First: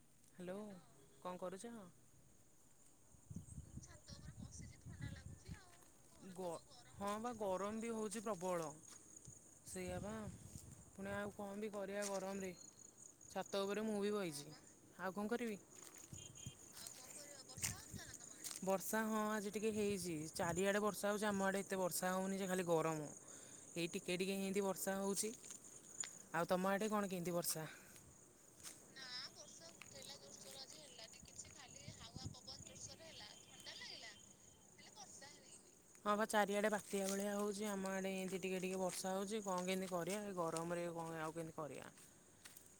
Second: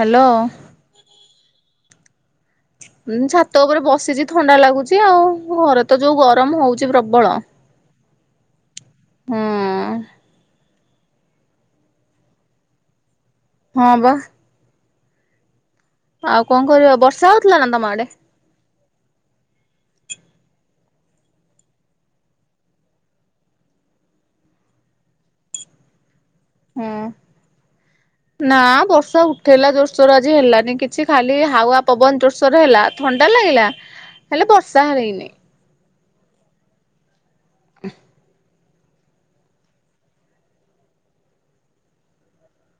Hello. Hello କଣ କରୁଛ? ମୁଁ ଛାତ ଉପରେ ବସିଛି ଥଣ୍ଡା ଲାଗୁଛି ଆଉ, ଘରେ ତ ଯୋଉ ଗ ଗରମ ହଉଛି ହଁ ବା ପ୍ରବଳ। ଗରମ ବି ହେଉଛି ପ୍ରବଳ। ହୁଁ ସେଇଆ ବା। ପୁଣି ଆଉ କଣ ବି କରିବା ଗରମରେ? ଛାତ ଉପରେ ହଁ ମୁଁ ବି ବା ବଇଚି। ଆଉ କଣ କରିବି? ଆଉ କଣ କରିବା ବର୍ଷା ହଉଥିଲା ନା ତମ ଆଡେ? ବର୍ଷା, ହଁ ଆଜି ଟିକିଏ ହେଇଛି, ଚାରିଆଡ଼େ ବର୍ଷା ହଉଛି, ଆମ ଆଡ଼େ ଏତେ ବର୍ଷା ହେଉନି ଯେ ଖାଲି ଗରମ, ଏଇ ଟିକିଏ ଟିକିଏ ହିନ୍ତି ବର୍ଷା ହଉଛି। ହୁଁ, ନା ବର୍ଷା ଉଠ ହେଲା ଜୋରସୋର ଆଜି ହେଲାନି କିଛି, ଖାଲି ହାୱା ପବନ ଜୋରସୋର ହେଲା, ଥଣ୍ଡା ଲାଗିଲା ହେଲେ ବର୍ଷା ହେଇନି। ହଁ ହ ଚାରିଆଡେ ବାତିିଆ ଭଳିଆ ହଉଚି। ଆମ ଆଡ଼େ ଏମିତି ଟିକେ ଟିକେ ବର୍ଷା ହଉଛି, କଣ କିମିତି କରିବା ଗରମରେ କଣ ଆଉ କେମିତି କରିବା?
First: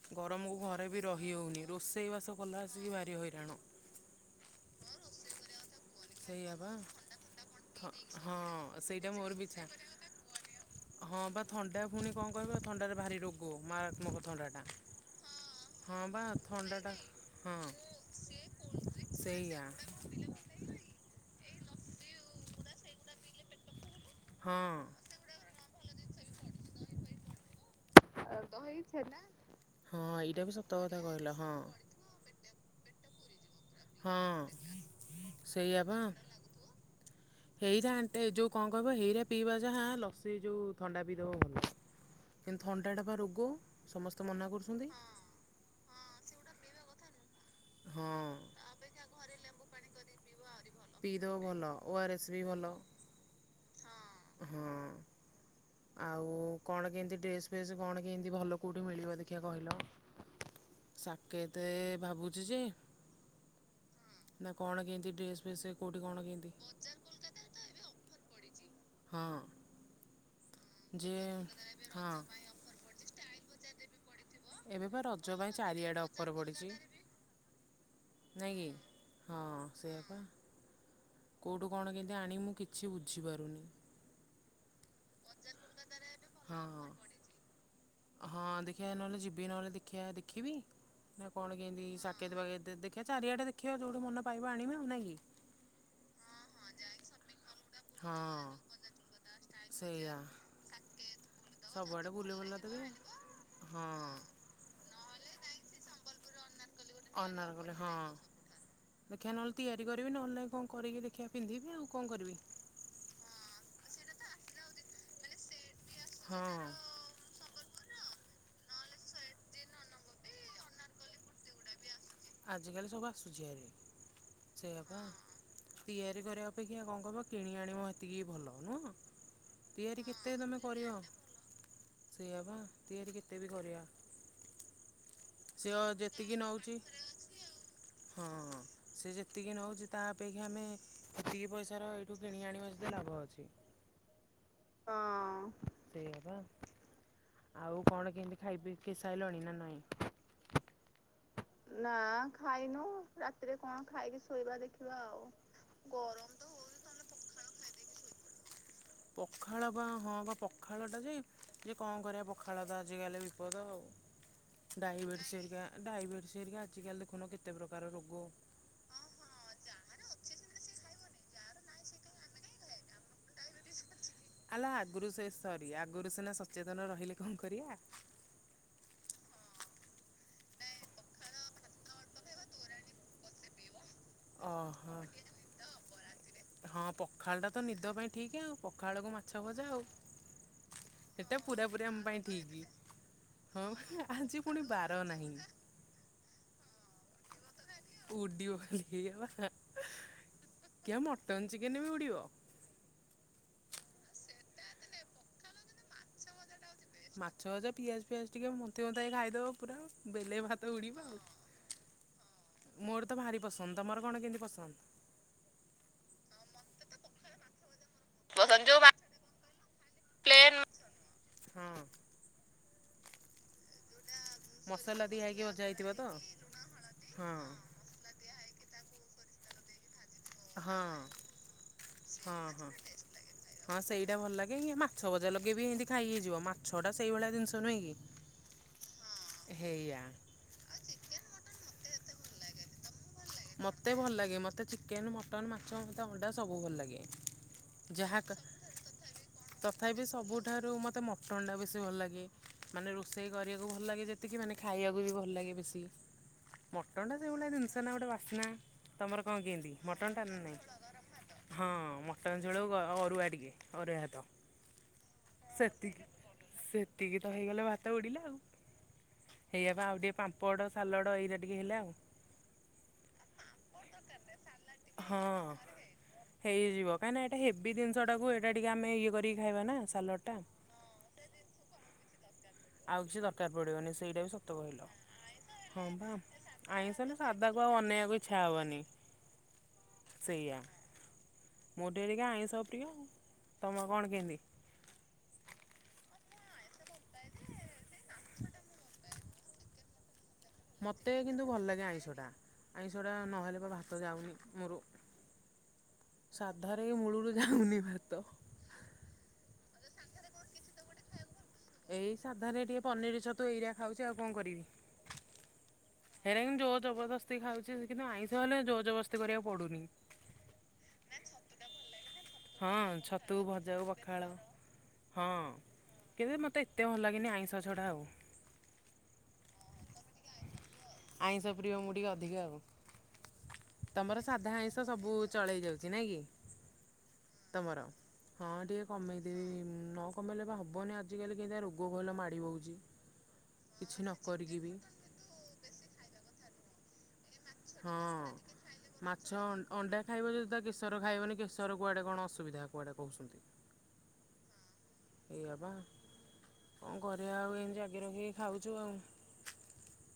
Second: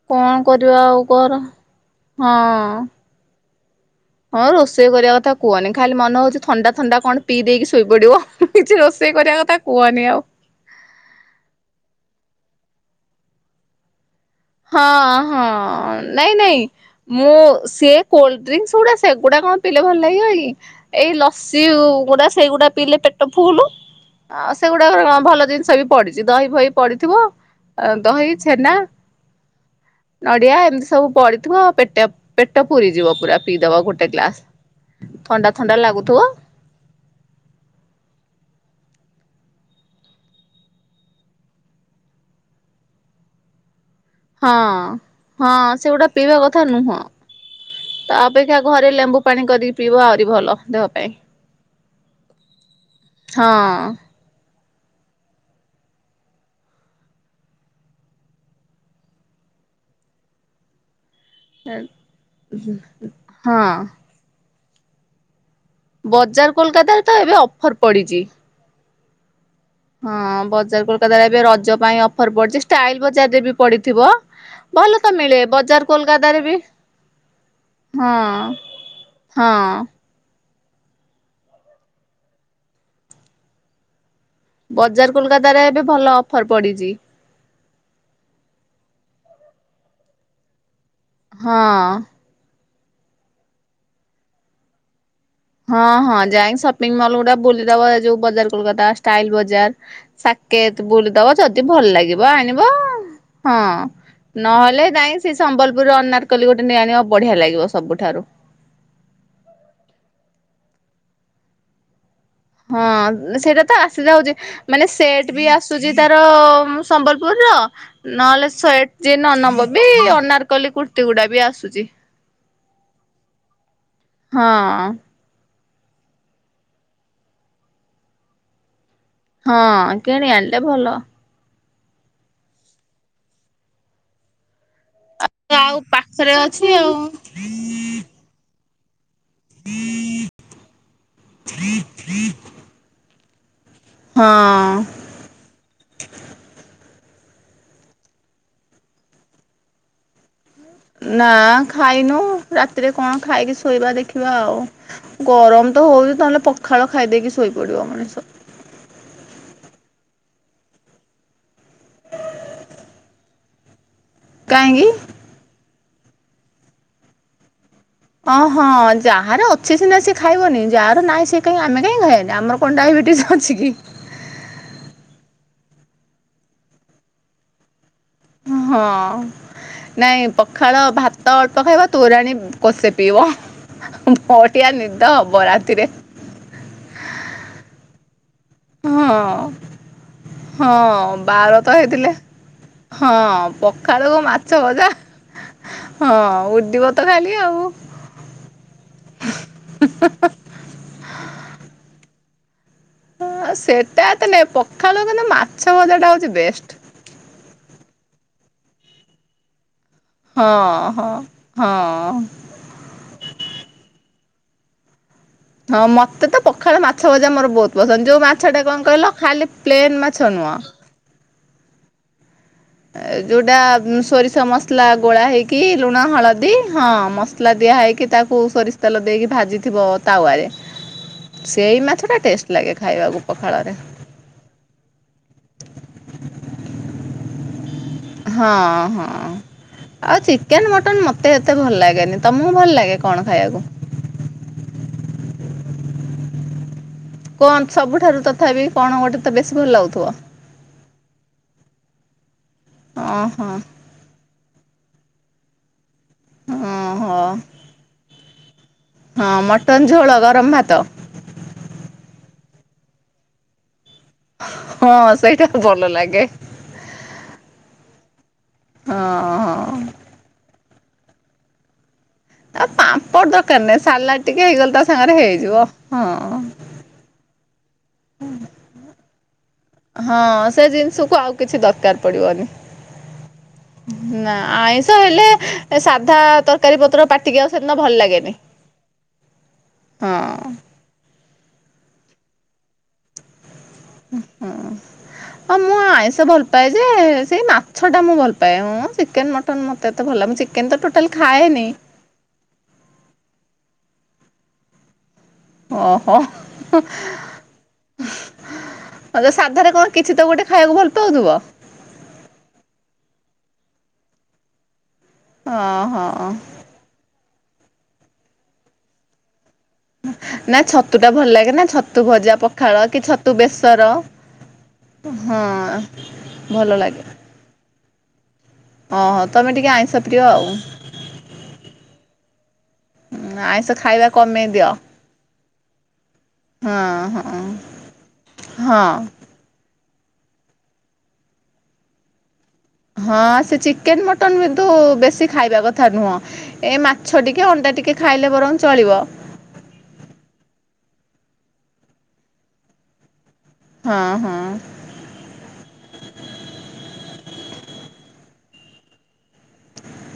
କଣ ଗରମକୁ କରିବା ଘରେ ଆଉ ବି କର ରହି ହଉନି, ରୋଷେଇ ହଁ। ବାସ କଲା ଆସିକି ଭାରି ହଇରାଣ। ହଁ, ରୋଷେଇ କରିବା କଥା କୁହନି। ଖାଲି ମନେ ହଉଛି ସେଇଆ ବା ଥଣ୍ଡା ଥଣ୍ଡା କଣ ପିଇ ଦେଇକି ଥ ଶୋଇପଡିବ, ହଁ କିଛି ସେଇଟା ରୋଷେଇ ମୋର କରିବା ବି କଥା ଇଚ୍ଛା କୁହନି ଆଉ। ହଁ ବା ଥଣ୍ଡା ପୁଣି କଣ କହିବ ଥଣ୍ଡାରେ ଭାରି ରୋଗ ମାରତ୍ମକ। ହଁ, ହଁ, ନାଇଁ ନାଇଁ ଥଣ୍ଡାଟା ମୁଁ ହଁ ସିଏ କୋଲଡ୍ରିଙ୍କସ ଗୁଡା ସେଗୁଡା କଣ ସେଇଆ ପିଇଲେ ଭଲ ଲାଗିବ କି? ଏଇ ଲ- ସି ଗୁଡା ସେଇଗୁଡା ପିଇଲେ ପେଟ ଫୁଲୁ। ଆଉ ହଁ ସେଗୁଡାକ କ ଭଲ ଜିନିଷ କି ପଡିଛି, ଦହି ବହି ପଡିଥିବ ଦହି ଛେନା। ହଁ ଏଇଟା ବି ନଡିଆ, ସତ ଏମିତି କଥା ସବୁ କହିଲ ହଁ ପଡିଥିବ ପେଟେ ପେଟ। ପେଟ ପୁରୀ ଯିବ ପୁରା। ପିଇ ଦବ ଗୋଟେ ହଁ ଗ୍ଲାସ ଥଣ୍ଡା ଥଣ୍ଡା ସେଇଆ ବା ଲାଗୁଥିବ। ହେଇରା ଏଣ୍ଟେ ଯୋଉ କଣ କହିବ ହେଇରା ପିଇବା ଯାହା ଲସି ଯୋଉ ଥଣ୍ଡା ପିଇଦବ ଭଲ। କିନ୍ତୁ ଥଣ୍ଡା ଟା ବା ରୋଗ। ସମସ୍ତେ ମନା ହଁ କରୁଛନ୍ତି ହଁ ସେଗୁଡା ପିଇବା କଥା ନୁହଁ। ହଁ ତା ଅପେକ୍ଷା ଘରେ ଲେମ୍ବୁ ପାଣି କରିକି ପିଇବ, ଆହୁରି ଭଲ ଦେହ ପାଇଁ। ପିଇଦବ ଭଲ ଓ ଆର୍ ଏସ୍ ବି ଭଲ ହଁ। ହଁ ଆଉ କଣ କେମିତି ଡ୍ରେସ୍ ଫେସ୍ କଣ କେମିତି ଭଲ କେଉଁଠି ମିଳିବ ଦେଖିବା କହିଲ? ସାକେତେ ଭାବୁ ହଁ ନା କଣ କେମିତି ଡ୍ରେସ୍? ଫ୍ରେସ୍ କେଉଁଠି କଣ କେମିତି ବଜାର କୋଲକତାରେ ତ ଏବେ ଅଫର ପଡିଚି। ହଁ। ହଁ। ବଜାର ଯେ କୋଲକାତାରେ ଏବେ ରଜ ପାଇଁ ହଁ ଅଫର ପଡିଚି, ଷ୍ଟାଇଲ ବଜାରରେ ବି ପଡିଥିବ। ଏବେ ଭଲ ବା ତ ରଜ ମିଳେ ପାଇଁ ବଜାର ଚାରିଆଡେ ଅଫର୍ କୋଲକାତାରେ ବି ପଡିଛି। ହଁ ନାଇଁ କି, ହଁ ସେଇଆ ବା। କୋଉଠୁ କଣ କେମତି ଆଣିବି ମୁଁ କିଛି ବୁଝିପାରୁନି। ବଜାର କୋଲକତାରେ ଏବେ ଭଲ ଅଫର୍ ହଁ ହଁ ପଡିଚି। ହଁ ଦେଖିଆ ନହେଲେ ଯିବି ନହେଲେ ଦେଖିଆ ଦେଖିବି। ନା କଣ ହଁ। କେମିତି ସାକେଦ ଫାକେଦ ଦେ ଆଗେ ଚାରିଆଡ଼େ ଦେଖିବା ଯୋଉଠୁ ମନ ପାଇବ ଆଣିବି ଆଉ ନାଇଁ କି? ହଁ ହଁ ଯାଇଁକ ସପିଙ୍ଗ ମଲ୍ ଗୁଡା ବୁଲ ଦବ ଯୋଉ ହଁ ବଜାର କୋଲକାତା ଷ୍ଟାଇଲ ବଜାର ସେଇଆ ସାକେତ ବୁଲିଦବ, ଯଦି ଭଲ ସବୁଆଡ଼େ ଲାଗିବ ବୁଲି ବୁଲା ଆଣିବ ଦେବେ ହଁ ନହେଲେ ନାଇ ସେ ସମ୍ବଲପୁରର ଅନାରକଲି ଗୋ ଅନାରକଲି ହଁ, ଦେଖିଆ ନହେଲେ ତିଆରି କରିବି ନହେଲେ ନାହିଁ କଣ କରିକି ଦେଖିଆ ପିନ୍ଧିବି ଆଉ କଣ କରିବି? ହଁ ସେଇଟା ତ ଆସି ଯାଉଚି ମାନେ ସେଟ ବି ଆ ଆସୁଚି ତାର ହଁ। ସମ୍ବଲପୁରର। ନହେଲେ ସେଟ ଯଦି ନ ନବ ବି ଅନାରକଲି କୁର୍ତ୍ତିୀ ଗୁଡା ବି ଆସୁଚି। ଆଜିକାଲି ସବୁ ଆସୁଛି ଭାରି ହଁ ସେଇଆ ବା। ତିଆରି କରିବା ଅପେକ୍ଷା କଁ କରିବ, କିଣି ଆଣିବ ହେତିକି ଭଲ ନୁହଁ? ହଁ ତିଆରି କେତେ କିଣି ତମେ ଆଣିଲେ କରିବ ଭଲ। ସେଇଆ ବା ତିଆରି କେତେ ବି କରିବା। ଆଉ ସିଏ ପାଖରେ ଯେତିକି ଅଛି ନଉଛି ଆଉ। ହଁ। ସେ ଯେ ତିକି ନଉଚି ତା ଅପେକ୍ଷା ଆମେ ଏତିକି ପଇସାର ଏଇଠୁ କିଣି ଆଣିବା ଯଦି ଲାଭ ଅଛି। ହଁ ହଁ ସେଇଆ ବା। ଆଉ କଣ କେମିତି ଖାଇ ପିଇକି ସାଇଲଣି ନା ନାଇଁ? ନା ଖାଇନୁ ରାତିରେ କଣ ଖାଇକି ଶୋଇବା ଦେଖିବା ଆଉ, ଗରମ ତ ହଉଚି ନହେଲେ ପଖାଳ ଖାଇ ଦେଇକି ଶୋଇପଡିବ ମଣିଷ। ପଖାଳ ବା ହଁ ବା ପଖାଳଟା ଯେ ଯେ କଁ କରିବା ପଖାଳ ତ ଆଜିକାଲି ବିପଦ ଆଉ। କାହିଁକି? ଡାଇବେଟିସ ହେରିକା। ଡାଇବେଟିସ ହେରିକା ଆଜି କାଲି ଦେଖୁନ କେତେ ପ୍ର ଓ ହଁ ଯାହାର ଅଛି ସିନା ସେ ଖାଇବନି ଯାହାର ନାଇଁ ସେ କାଇଁ ଆମେ କାଇଁ ଖାଇଆନି ଆମର କଣ ଡାଇବେଟିସ୍ ଅଛି କି? ଆଲୋ ଆଗରୁ ସେ ସରି ଆଗରୁ ସିନା ସଚେତନ ରହିଲେ କଁ କରିଆ। ହଁ ନାଇଁ ପଖାଳ ଭାତ ଅଳ୍ପ ଖାଇବ, ତୋରାଣୀ କଂସେ ପିଇବ। ବଢିଆ ଓହୋ ନିଦ ହବ ରାତିରେ। ଖାଳଟା ତ ନିଦ ପାଇଁ ଠିକ୍ ଆଉ ପଖାଳକୁ ମାଛ ହଁ ଭଜା ଆଉ। ହଁ ସେଟା ବାର ତ ପୁରାପୁରି ଆମ ହେଇଥିଲେ ପାଇଁ ଠିକ ହଁ ହଁ ପଖାଳକୁ ଆଜି ପୁଣି ମାଛ ଭଜା ବାର ନାହିଁ। ହଁ ଉଡିବ ତ ଖାଲି। ଆଉ। ଉଡିବ ଖାଲି ଇଏ ବା, କି ମଟନ ଚିକେନ ବି ଉଡିବ। ହଁ ସେଟା ଏତେ ନାଇ ପଖାଳକୁ କିନ୍ତୁ ମାଛ ଭଜାଟା ହଉଚି ବେଷ୍ଟ୍। ମାଛ ଭଜା ପିଆଜ ଫିଆଜ ଟିକେ ମୁନ୍ତି ମୁନ୍ଥାଇକି ଖାଇଦବ ପୁରା। ବେଲେଏ ଭାତ ହଁ ଉଡିବ ହଁ ଆଉ, ହଁ। ମୋର ତ ଭାରି ପସନ୍ଦ ତମର କଣ କେମିତି? ପସନ୍ଦ। ହଁ ମତେ ତ ପଖାଳ ମାଛ ଭଜା ମୋର ବହୁତ ପସନ୍ଦ, ଯୋଉ ମାଛଟା କଁ କହିଲ ଖାଲି ପ୍ଲେନ୍ ମାଛ ନୁହଁ ହଁ। ଏ ଯୋଉଟା ସୋରିଷ ମାଛ ମସଲା ଗୋଳା ଦିଆ ହେଇକି ଭଜା ହେଇଥିବ ତ ଲୁଣ ହଁ ହଳଦୀ ହଁ ମସଲା ଦିଆ ହେଇକି ତାକୁ ସୋରିଷ ତାେଲ ଦେଇକି ଭାଜି ଥିବ। ମାଛଟା ଟେଷ୍ଟ ଲାଗେ ଖାଇବାକୁ ପଖାଳରେ ହଁ-ହଁ-ହଁ-ହଁ ସେଇଟା ଭଲ ଲାଗେ ଇଏ ମାଛ ଭଜା ଲଗେଇ ବି ଏନ୍ତି ଖାଇ ହେଇଯିବ, ମାଛଟା ସେଇଭଳିଆ ଜିନଷ ନୁହେଁ କି? ହଁ ହଁ ହେଇଆ ଆଉ ଚିକେନ୍ ମଟନ୍ ମତେ ଏତେ ଭଲ ଲା ଗେନି, ତମକୁ ଭଲ ଲାଗେ କଣ ଖାଇବାକୁ ମତେ ଭଲ ଲାଗେ, ମତେ ଚି କେନ, ମଟନ, ମାଛ, ଅଣ୍ଡା ମତେ ସବୁ ଭଲ ଲାଗେ। କଣ ଯାହା ସବୁଠାରୁ କ- ତଥାପି କଣ ଗୋଟେ ତ ବେଶୀ ଭଲ ଲାଗୁଥିବ? ଟନ୍ ଟା ବେଶୀ ଭଲ ଲାଗେ। ମାନେ ରୋଷେଇ ଓହୋ କରିଆକୁ ଭଲ ଲାଗେ ଯେ ତିକି ମାନେ ଖାଇଆକୁ ବି ଭଲ ଲାଗେ ବେଶୀ। ମୋଟନ ଟା ଓହୋ ସେହିଭଳିଆ ଜିନିଷ ନା ଗୋଟେ ବା ନା ତମର ହଁ କଁ କେମତି ମଟନ ଝୋଳ ମଟନଟା ନା ଗରମ ନାଇଁ? ଭାତ ହଁ ମଟନ ଝୋଳକୁ ଅ-ଅରୁଆ ଟିକେ। ଅରୁଆ ଭାତ, ହଁ ସେଇଟା ଭଲ ସେତିକି ଲାଗେ ସେତିକି ତ ହେଇଗଲେ ଭାତ ଉଡ଼ିଲା ଆଉ, ହଁ ହେଇଆ ହଁ ବା ଆଉ ଟିକେ ପାମ୍ପଡ଼ ସାଲାଡ ଏଇଟା ଟିକେ ହେଲେ ଆଉ। ଆ ପାମ୍ପଡ଼ ଦରକାର ନାଇଁ, ସାଲାଡ ଟିକେ ହେଇଗଲେ ତା ସାଙ୍ଗରେ ହଁ। ହେଇଯିବ ହଁ। ହେଇଯିବ କାହିଁକିନା ଏଇଟା ହେଭି ଜିନିଷଟାକୁ ଏଇଟା ଟିକେ ଆମେ ଇଏ କରିକି ଖାଇବା ନା ସାଲଡ଼ଟା। ହଁ ସେ ଜିନିଷକୁ ଆଉ କିଛି ଦରକାର ପଡିବନି। ଆଉ କିଛି ଦରକାର ପଡିବନି ସେଇଟା ବି ସତ କହିଲ ଆଇଁଷ ହେଲେ ହଁ ବା ସାଧା ତରକାରୀ ପତ୍ର ଆଇଁଷ ନା ପାଟିକି ସାଧାକୁ ସେଦିନ ଆଉ ଭଲ ଅନେଇଆକୁ ଲାଗେନି। ଇଚ୍ଛା ହବନି ହଁ ସେଇଆ। ମୁଁ ଟିକେ ଆଇଁଷ ପ୍ରିୟ। ତମ କଣ କେମିତି? ହଁ ମୁଁ ଆଇଁଷ ଭଲ ପାଏ ଯେ ସେଇ ମା ଛଟା ମୁଁ ଭଲପାଏ ଉଁ। ଚିକେନ ମଟନ ମୋତେ ଏତେ ଭଲ ଲାଗୁନି ଚି ମୋତେ କିନ୍ତୁ ଭଲ ଲାଗେ ଆଇଁଷଟା, ଆଇଁଷଟା ନହେଲେ ମୋ ଭା ତ ଯାଉନି ମୋର। ଓହୋ ଆଉ ସାଧାରେ ମୂଳରୁ ଯାଉନି ଭାତ। ଯୋଉ ସାଧାରେ କଣ କିଛି ତ ଗୋଟେ ଖାଇଆକୁ ଭଲ ପାଉଥିବ। ଏଇ ସାଧାରେ ଟିକେ ପନିର, ଛତୁ ଏଇଆ ଖାଉଚି ଆଉ କଣ କରିବି। ଓହୋ ହେରା କିନ୍ତୁ ଜୋର ଜବରଦସ୍ତ ସିଏ ଖାଉଚି ସେ କିନ୍ତୁ ଆଇଁଷ ହେଲେ ଜୋର ଜବରଦସ୍ତି କରିବା ନା ଛତୁଟା ଭଲ ଲାଗେ ନା ଛତୁ ଭଜା ପ ହଁ ଛତୁ ଭଜାକୁ ପଖାଳ ହଁ, କିନ୍ତୁ ମୋତେ ଏତେ ଭଲ ଲାଗେନି ଆଇଁଷ ଛଡ଼ା। ଆଉ ଓହୋ ତମେ ଟିକେ ଆଇଁଷ ପ୍ରିୟ ଆଉ। ଆଇଁଷ ପ୍ରିୟ ମୁଁ ଟିକେ ଅଧିକ ଆଉ। ଆଇଁଷ ଖାଇବା ତମର କମେଇ ସାଧା, ଦିଅ ଆଇଁଷ ସବୁ ଚଳେଇ ଯାଉଚି ନାଁ କି ହଁ ହଁ ତମର ହଁ ଟିକେ କମେଇଦେବି। ମୁଁ ନ କମେଇଲେ ପା ହବନି ଆଜିକାଲି କେତେ ରୋଗ କ‌ହିଲ ମାଡି ବଉ ହଁ ସେ ଚିକେନ ମର୍ଟନ ବିନ୍ତୁ ବି ବେଶୀ ଖାଇବା କ ଥା ନୁହଁ ଏ ମାଛ ଟିକେ ଅଣ୍ଡା ଟିକେ ଖାଇଲେ ହଁ। ବରଂ ଚଳିବ। ଶର ଖାଇବନି କେଶର କୁଆଡେ କଣ ଅସୁବିଧା କୁଆଡେ କୋହୁଚନ୍ତି। ହଁ ହଁ। ଏଇଆ ପା କଣ କରିବା ଆଉ ଏଇନୁ ଜଗି ରଖିକି ଖାଉଚୁ ଆଉ।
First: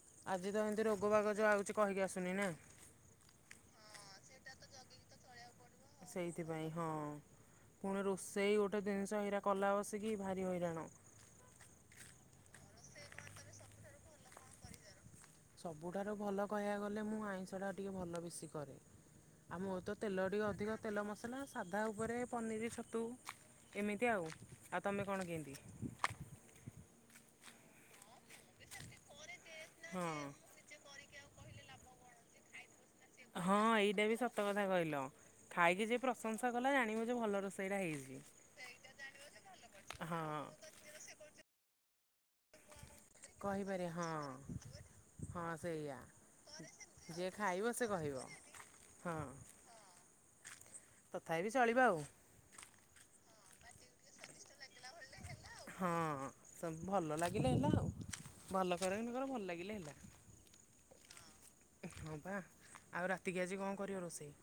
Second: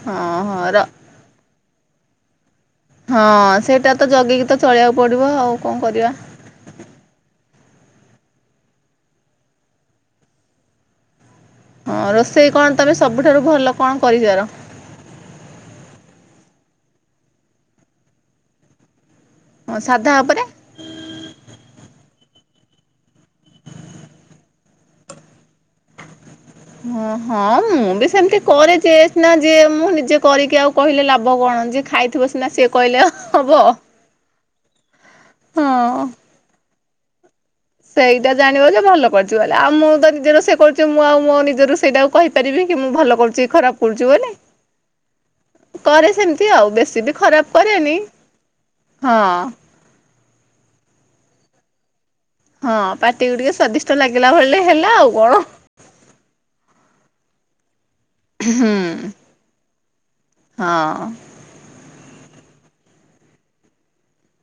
ହଁ ଆଜି ହଁ ତ ର ଏମତି ରୋଗ ବାଗ ଯୋଉ ଆଉଚି କହିକି ଆସୁନି ନା। ହଁ ସେଇଟା ତ ଜଗିକି ତ ଚଳିବାକୁ ପଡିବ ଆଉ। କଣ କରିବା ସେଇଥି ପାଇଁ ହଁ। ପୁଣି ରୋଷେଇ ଗୋଟେ ଜିନିଷ ହେଇରା କଲା ବସିକି ଭାରି ହଇରାଣ। ହଁ ରୋଷେଇ କଣ ତମେ ସବୁଠାରୁ ଭଲ କଣ କରିଯାର? ସବୁଠାରୁ ଭଲ କହିବାକୁ ଗଲେ ମୁଁ ଆଇଁଷଟା ଟିକେ ଭଲ ବେଶୀ କରେ। ଆଉ ମୋର ତ ସାଧା ତେଲ ଉପରେ ଟିକେ ଅଧିକ ତେଲ ମସଲା ସାଧା ଉପରେ ପନିର ଛତୁ ଏମିତି ଆଉ ଆଉ ତମେ କଣ କେନ୍ତି? ହଁ ହଁ ମୁଁ ବି ସେମତି କରେ ଯେ ସିନା ଯେ ମୁଁ ନିଜେ ହଁ। କରିକି ଆଉ କହିଲେ ଲାଭ କଣ ଯିଏ ଖାଇଥିବ ସେ ନା ସିଏ କହିଲେ ହବ ହଁ ଏଇଟା ବି ସତ କଥା କହିଲ ଖାଇକି ଯେ ହଁ। ପ୍ରଶଂସା କଲା ଜାଣିବ ଭଲ ରୋସ ସେଇଟା ଜାଣିବ ଯେ ଭଲ କରଚୁ ବଲେ ଆଉ ମୁଁ ତ ନିଜ ହଁ ରୁସେଇ କରଚୁ ମୁଁ ଆଉ ମୋ ନିଜ ରୁସେଇଟାକୁ କହିପାରିବି କି ମୁଁ ଭଲ କରୁଚି ଖରାପ କହିପାରେ କରୁଚି ହଁ ବୋଲି ହଁ ସେଇଆ। କରେ ସେମିତି ଆଉ ବେଶୀ ବି ଯିଏ ଖରାପ ଖାଇବ ସେ କରେନି କହିବ ହଁ। ଚଳିବ ଆଉ। ହଁ ପାଟିକୁ ଟିକେ ସ୍ଵାଦିଷ୍ଟ ଲାଗିଲା ଭଲି ହଁ ସବୁ ଭଲ ଲାଗ- ଲାଗିଲେ ହେଲା ଆଉ। ହୁଁ ଭଲ କର କି ନ କର ଭଲ ଲାଗିଲା ହେଲା। ହଁ। ହଁ ପା ଆଉ ରାତିକି ଆଜି କଣ କରିବ ରୋଷେଇ?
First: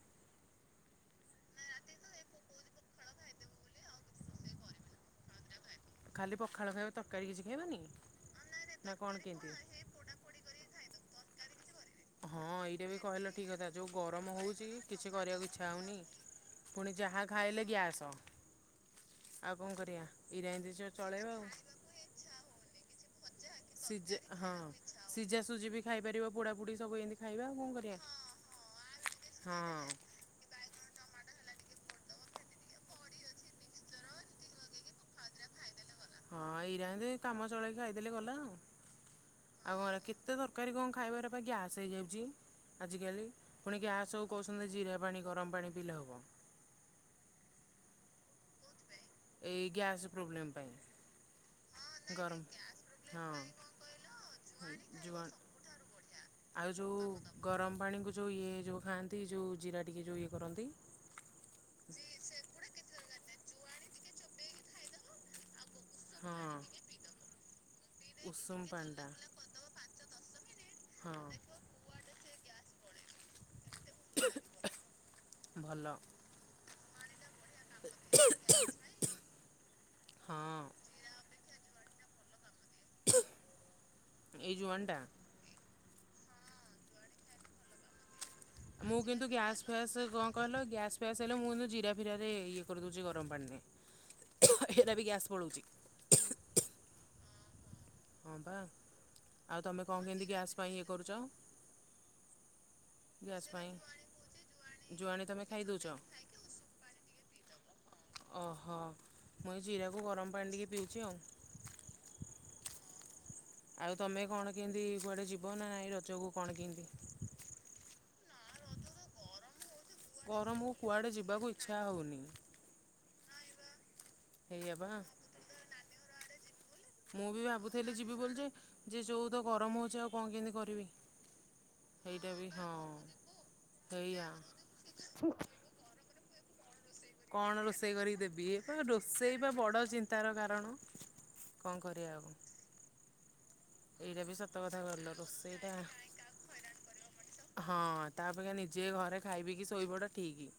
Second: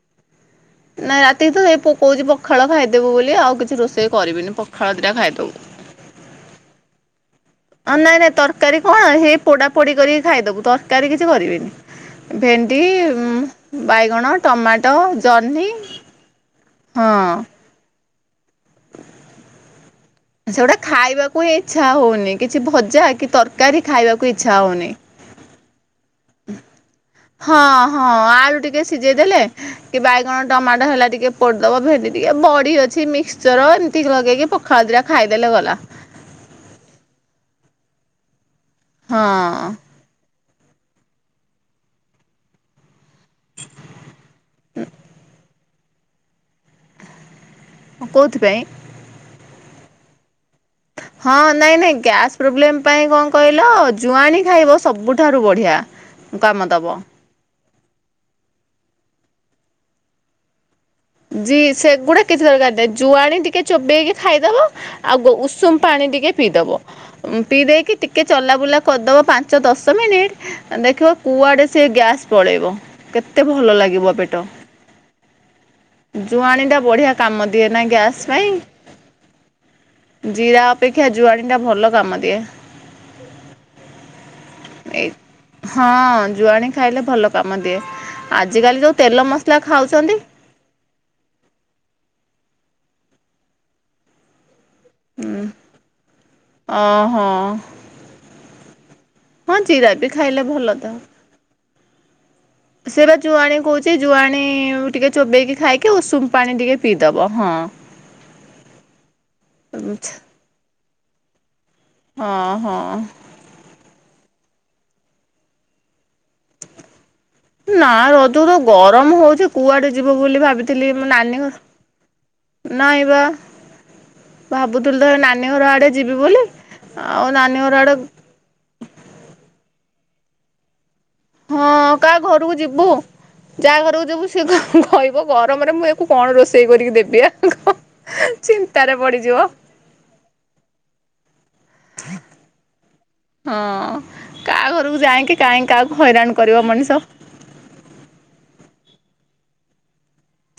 ନାଇଁ ରାତିକି ତ ସେଇ ପୁଅ କହୁଚି ପଖାଳ ଖାଇଦେବୁ ବୋଲି ଆଉ କିଛି ରୋଷେଇ କରିବିନି ପଖାଳ ଦିଟା ଖାଇଦବୁ। ଖାଲି ପଖାଳ ଖାଇବ ତରକାରୀ କିଛି ଖାଇବନି ନାଇଁ ନାଇଁ ତରକାରୀ ନା କଣ ହେଇ କେମିତି? ପୋଡା ପୋଡି କରିକି ଖାଇଦବୁ ତରକାରୀ କିଛି କରିବିନି। ହଁ ଭେଣ୍ଡି ଏଇଟା ବି କହିଲ ଠିକ୍ କଥା ଯଉ ବାଇଗଣ ଗରମ ହଉଚି ଟମାଟୋ କିଛି କରିବାକୁ ଜହ୍ନି ଇଚ୍ଛା ହେଉନି ପୁଣି ଯାହା ଖାଇଲେ ଗ୍ୟାସ ଆଉ କଣ କରିବା ଏଇରା ଏମିତି ସେଗୁଡା ଚ ଚଳେଇବା ଖାଇବାକୁ ଆଉ ହିଁ ଇଛା ହଉନି କିଛି ଭଜା କି ତରକାରୀ ଖାଇବାକୁ ଇଚ୍ଛା ହଉନି। ଖାଇ ପାରିବ ପୋଡ଼ା ପୁଡ଼ି। ହଁ ହଁ ଆଳୁ ଟିକେ ସିଯ ଜେଇ ଦେଲେ ହଁ କି ବାଇଗଣ ଟମାଟୋ ହେଲା ଟିକେ ପଡ଼ଦବ ଭେଣ୍ଡି ଟିକେ ବଢି ଅଛି ମିକ୍ସଚର ଏମିତି ଲଗେଇକି ପଖାଳ ଦିଟା ଖାଇଦେଲେ ଗଲା। ହଁ ଇରାଏନ୍ତି କାମ ଚଳେଇକି ଖାଇଦେଲେ ଗଲା ଆଉ। ଆଉ ହଁ ଏରା କେତେ ତର ତରକାରୀ କଣ ଖାଇବ ଏରା ପା ଗ୍ୟାସ ହେଇଯାଉଚି ଆ ଆଜିକାଲି ପୁଣିି ଗ୍ୟାସ କହୁଛନ୍ତି ଜିରା ପାଣି ଗରମ ପାଣି ପିଲେ ହବ। ହଁ କୋଉଥିପାଇଁ? ଏଇ ଗ୍ୟାସ୍ ପ୍ରୋବ୍ଲେମ୍। ପାଇଁ ହଁ ନାଇଁ ନାଇଁ ଗରମ ଗ୍ୟାସ ପ୍ରୋବ୍ଲେମ ପାଇଁ କଣ ହଁ କହିଲ ଜୁଆଣି ଖାଇବ ଜୁଆ ସବୁଠାରୁ ବଢିଆ କାମ ଆଉ ଯୋଉ ଦବ। ଗରମ ପାଣିକୁ ଯୋଉ ଇଏ ଯୋଉ ଖାଆନ୍ତି ଯୋଉ ଜିରା ଟିକେ ଯୋଉ ଇଏ କରନ୍ତି। ଜି ସେଗୁଡ଼ା କିଛି ଦରକାର ନାହିଁ ଜୁଆଣି ଟିକେ ଚୋବେଇକି ଖାଇଦବ ଆଉ ଉଷୁମ ପାଣି ଟିକେ ହଁ ପିଇଦବ। ପିଇ ଦେଇକି ଟିକେ ଉଷୁମ ଚଲାବୁଲା ପାଣିଟା କରିଦେବ ପାଞ୍ଚ ଦଶ ମିନିଟ୍, ଦେଖିବ ହଁ କୁଆଡ଼େ ସେ ଗ୍ୟାସ୍ ପଳେଇବ। କେତେ ଭଲ ଲାଗିବ ପେଟ। ଭଲ ଜୁଆଣିଟା ବଢିଆ କାମ ଦିଏ ନା ଗ୍ୟାସ ପାଇଁ। ଜିରା ହଁ ଅପେକ୍ଷା ଯୁଆଣି ଏଇଟା ଭଲ କାମ ଦିଏ। ଏଇ ଜୁଆଣି ଟା ଏଇ ହଁ, ଜୁଆଣି ଖାଇଲେ ଭଲ କାମ ଦିଏ। ଆଜିକାଲି ଯୋଉ ମୁଁ ତେଲ କିନ୍ତୁ ମସଲା ଗ୍ୟାସ ଫ୍ୟାସ ଖାଉଛନ୍ତି କଣ କହିଲ ଗ୍ୟାସ ଫ୍ୟାସ ଲ ମୁଁ କିନ୍ତୁ ଜିରା ଫିରା ଇଏ କରିଦଉଚି ଗରମ ପାଣିରେ। ଏରା ବି ଗ୍ୟାସ୍ ହୁଁ, ପଳଉଛି ଆଁହଁ ଅ ବା ଆଉ ତମେ କଣ ବି କେମିତି ଖାଇଲେ ଗ୍ୟାସ୍ ଭଲ ପାଇଁ ତ। ଇଏ କରୁଛ? ସେ ବା ଗ୍ୟାସ୍ ଜୁଆଣୀ ପାଇଁ କହୁଛି। ଜୁଆଣୀ ଟିକେ ଜୁଆଣି ତମେ ଚୋବେଇକି ଖାଇଦଉଛ? ଖାଇକି ଉଷୁମ ପାଣି ଟିକେ ପିଇଦବ। ହଁ ଓହୋ। ଚି ଆଉ ହଁ ହଁ। ଆଉ ତମେ କଣ କେମିତି କୁଆଡେ ଯିବ ନା ନାଇଁ ରଜକୁ? କଣ କେନ୍ତି ଯୋଉ ତ ଗରମ ହଉଚି କୁଆଡେ ଯିବ ବୋଲି ଗରମକୁ ଭାବିଥିଲି କୁଆଡ଼େ ମୋ ନାନୀ ଯିବାକୁ ଇଚ୍ଛା ହଉନି ନାଇ ବା। ହେଇଆ ବା। ଭାବୁଥିଲି ତ ନାନୀ ଘର ଆଡେ ଯିବି ବୋଲି ଆଉ ମୁଁ ବି ନାନୀ ଘର ଭାବୁଥିଲି ଆଡେ ଯିବି ବୋଲି ଯେ। ଯେ ଯୋଉଦ ଗରମ ହଉଛି ଆଉ କଣ କେମିତି କରିବି? ହଁ କାହା ସେଇଟା ବି ଘରକୁ ଯିବୁ ହଁ। ଯାହା ଘରକୁ ହେଇଆ ଯିବୁ ସିଏ କହିବ ଗରମରେ ମୁଁ ଆକୁ କଣ ରୋଷେଇ କରି କଣ ରୋଷେଇ କରିକି ଦେବି ଇଏ କହିବେ ପଡିଯିବ ରୋଷେଇ ହଁ। ବା ବଡ ଚିନ୍ତାର କାରଣ। କଣ କରିବା ଆଉ ଏଇଟା ବି ସତ କାହା କଥା ଘରକୁ କହିଲ ଯାଇକି କାହିଁକି ରୋଷେଇଟା କାହାକୁ ହଇରାଣ କରିବ ମଣିଷ ହଁ ତା ଅପେକ୍ଷା ନି ଯେ ଘରେ ଖାଇ ପିଇକି ଶୋଇପଡ଼ ଠିକି।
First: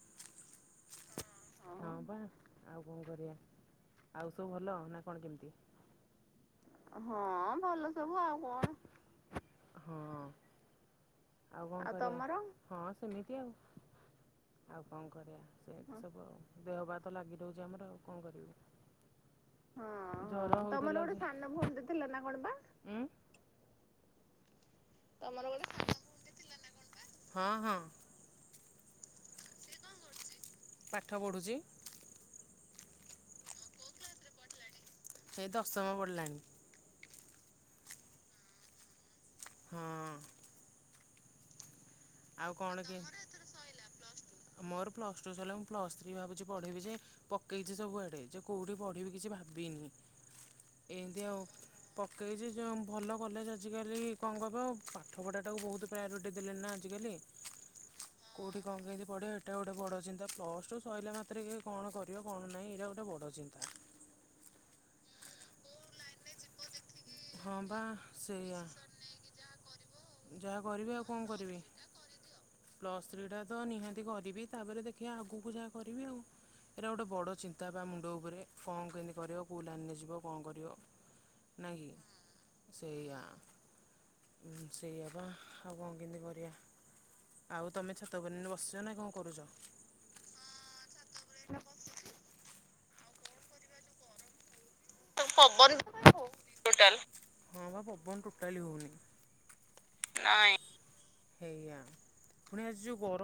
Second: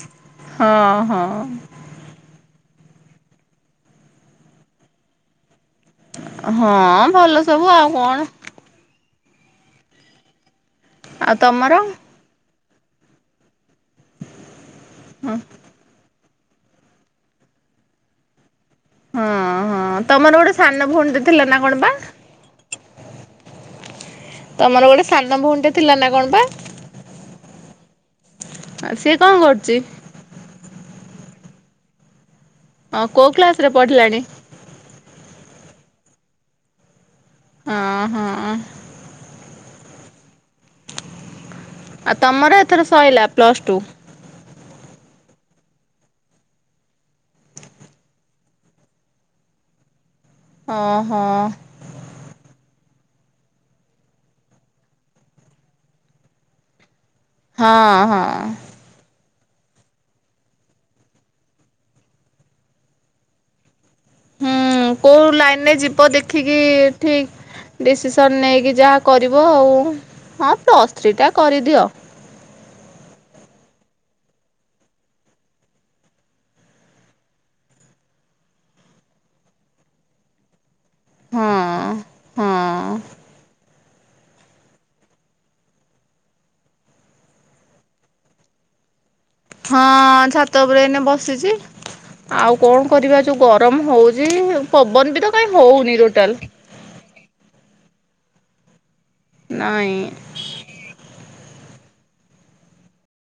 ହଁ। ହଁ। ଆଉ କଣ କରିବା ଆଉ ସବୁ ଭଲ ନା କଣ କେମିତି? ହଁ ଭଲ ସବୁ ଆଉ କଣ। ହଁ। ଆଉ କଣ କରିବା ହଁ ସେମିତି ଆଉ। ଆଉ କଣ କରିବା ସେନ୍ତି ସବୁ ଆଉ। ଦେହ ପା ତ ଲାଗି ରହୁଚି ଆମର ଆଉ କଣ କରିବି। ହଁ ତମର ହଁ ଗୋଟେ ଜର ସାନ ହଉଥିଲା ଭଉଣୀଟେ ଥିଲା ନା କଣ ବା? ଜେ ହୁଁ? ତମର ଗୋଟେ ସାନ ଭଉଣୀ ଟେ ଥିଲା ନା କଣ ପା? ହଁ ଆଉ ସିଏ କଣ କରୁଚି? ପାଠ ପଢୁଚି। ହଁ କୋଉ କ୍ଳାସ୍ ରେ ପଢିଲାଣି? ସେଇ ଦଶମ ପଢିଲାଣି। ହଁ ହଁ। ହଁ। ଆଉ ତମର କଣ ଏଥର କି ସଇଲା ପ୍ଲସ୍ ଟୁ। ମୋର ପ୍ଲସ ଟୁ ସଇଲା ମୁଁ ପ୍ଲସ୍ ଥ୍ରୀ ଭାବୁଚି ପଢ଼ିବି ଯେ ପକେଇଚି ସବୁଆଡେ ଯେ କୋଉଠି ପଢିବି କିଛି ଭାବିନି। ଓହୋ ଏନ୍ତିଆଉ ପକେଇଚି ଯେଉଁ ଭଲ କଲେଜ ଆଜିକାଲି କଣ କହିବ ପାଠପଢ଼ାଟାକୁ ବହୁତ ପ୍ରାୟୋରିଟି ଦେଲେ ନା। ଆଜି କାଲି ହଁ ହଁ। ଏଇଟା ଗୋଟେ ବଡ ଚିନ୍ତା ପ୍ଲସଟୁ ସରିଲା ମାତ୍ରେ କେ କଣ କରିବ କଣ ନାଇଁ ଏଇଟା ଗୋଟେ ବଡ ଚିନ୍ତା। ହୁଁ କୋଉ ଲାଇନ୍ ରେ ଯିବ ଦେଖିକି ହଁ ବା ଠିକ୍ ଡିସିସନ୍ ସେଇଆ ନେଇକି ଯାହା କରିବ ଆଉ ହଁ ଯାହା ପ୍ଲସ୍ କରିବି ଆଉ ଥ୍ରୀଟା କଣ କରିବି କରିଦିଅ। ପ୍ଲସ୍ ଥ୍ରୀଟା ତ ନିହାତି କରିବି ତାପରେ ଦେଖିବା ଆଗକୁ ଯାହା କରିବି ଆଉ ଏଇଟା ଗୋଟେ ବଡ଼ ଚିନ୍ତା ପା ମୁଣ୍ଡ ଉପରେ କଣ କେନ୍ତି କରିବ କୋଉ ଲାଇନ୍ ରେ ଯିବ କଣ କରିବ। ହଁ ନାଇଁ ହଁ କି। ସେଇଆ। ସେଇଆପା ଆଉ କଣ କେନ୍ତି କରିବା ଆଉ ତମେ ଛାତ ଉପରେ ଏଇନା ବସିଛ ନା କଣ କରୁଛ ହଁ ଛାତ ଉପରେ ଏଇନା ବସିଛି ଆଉ କଣ କରିବା ଯେଉଁ ଗରମ ହଉଛି ପବନ ବି ତ କାଇଁ ହଉନି ଟୋଟାଲ। ଟୋଟାଲ ହଉନି। ନାଇଁ ହେଇ୍ଆ ପୁଣି ଆଜି ଯୋଉ ଗରମ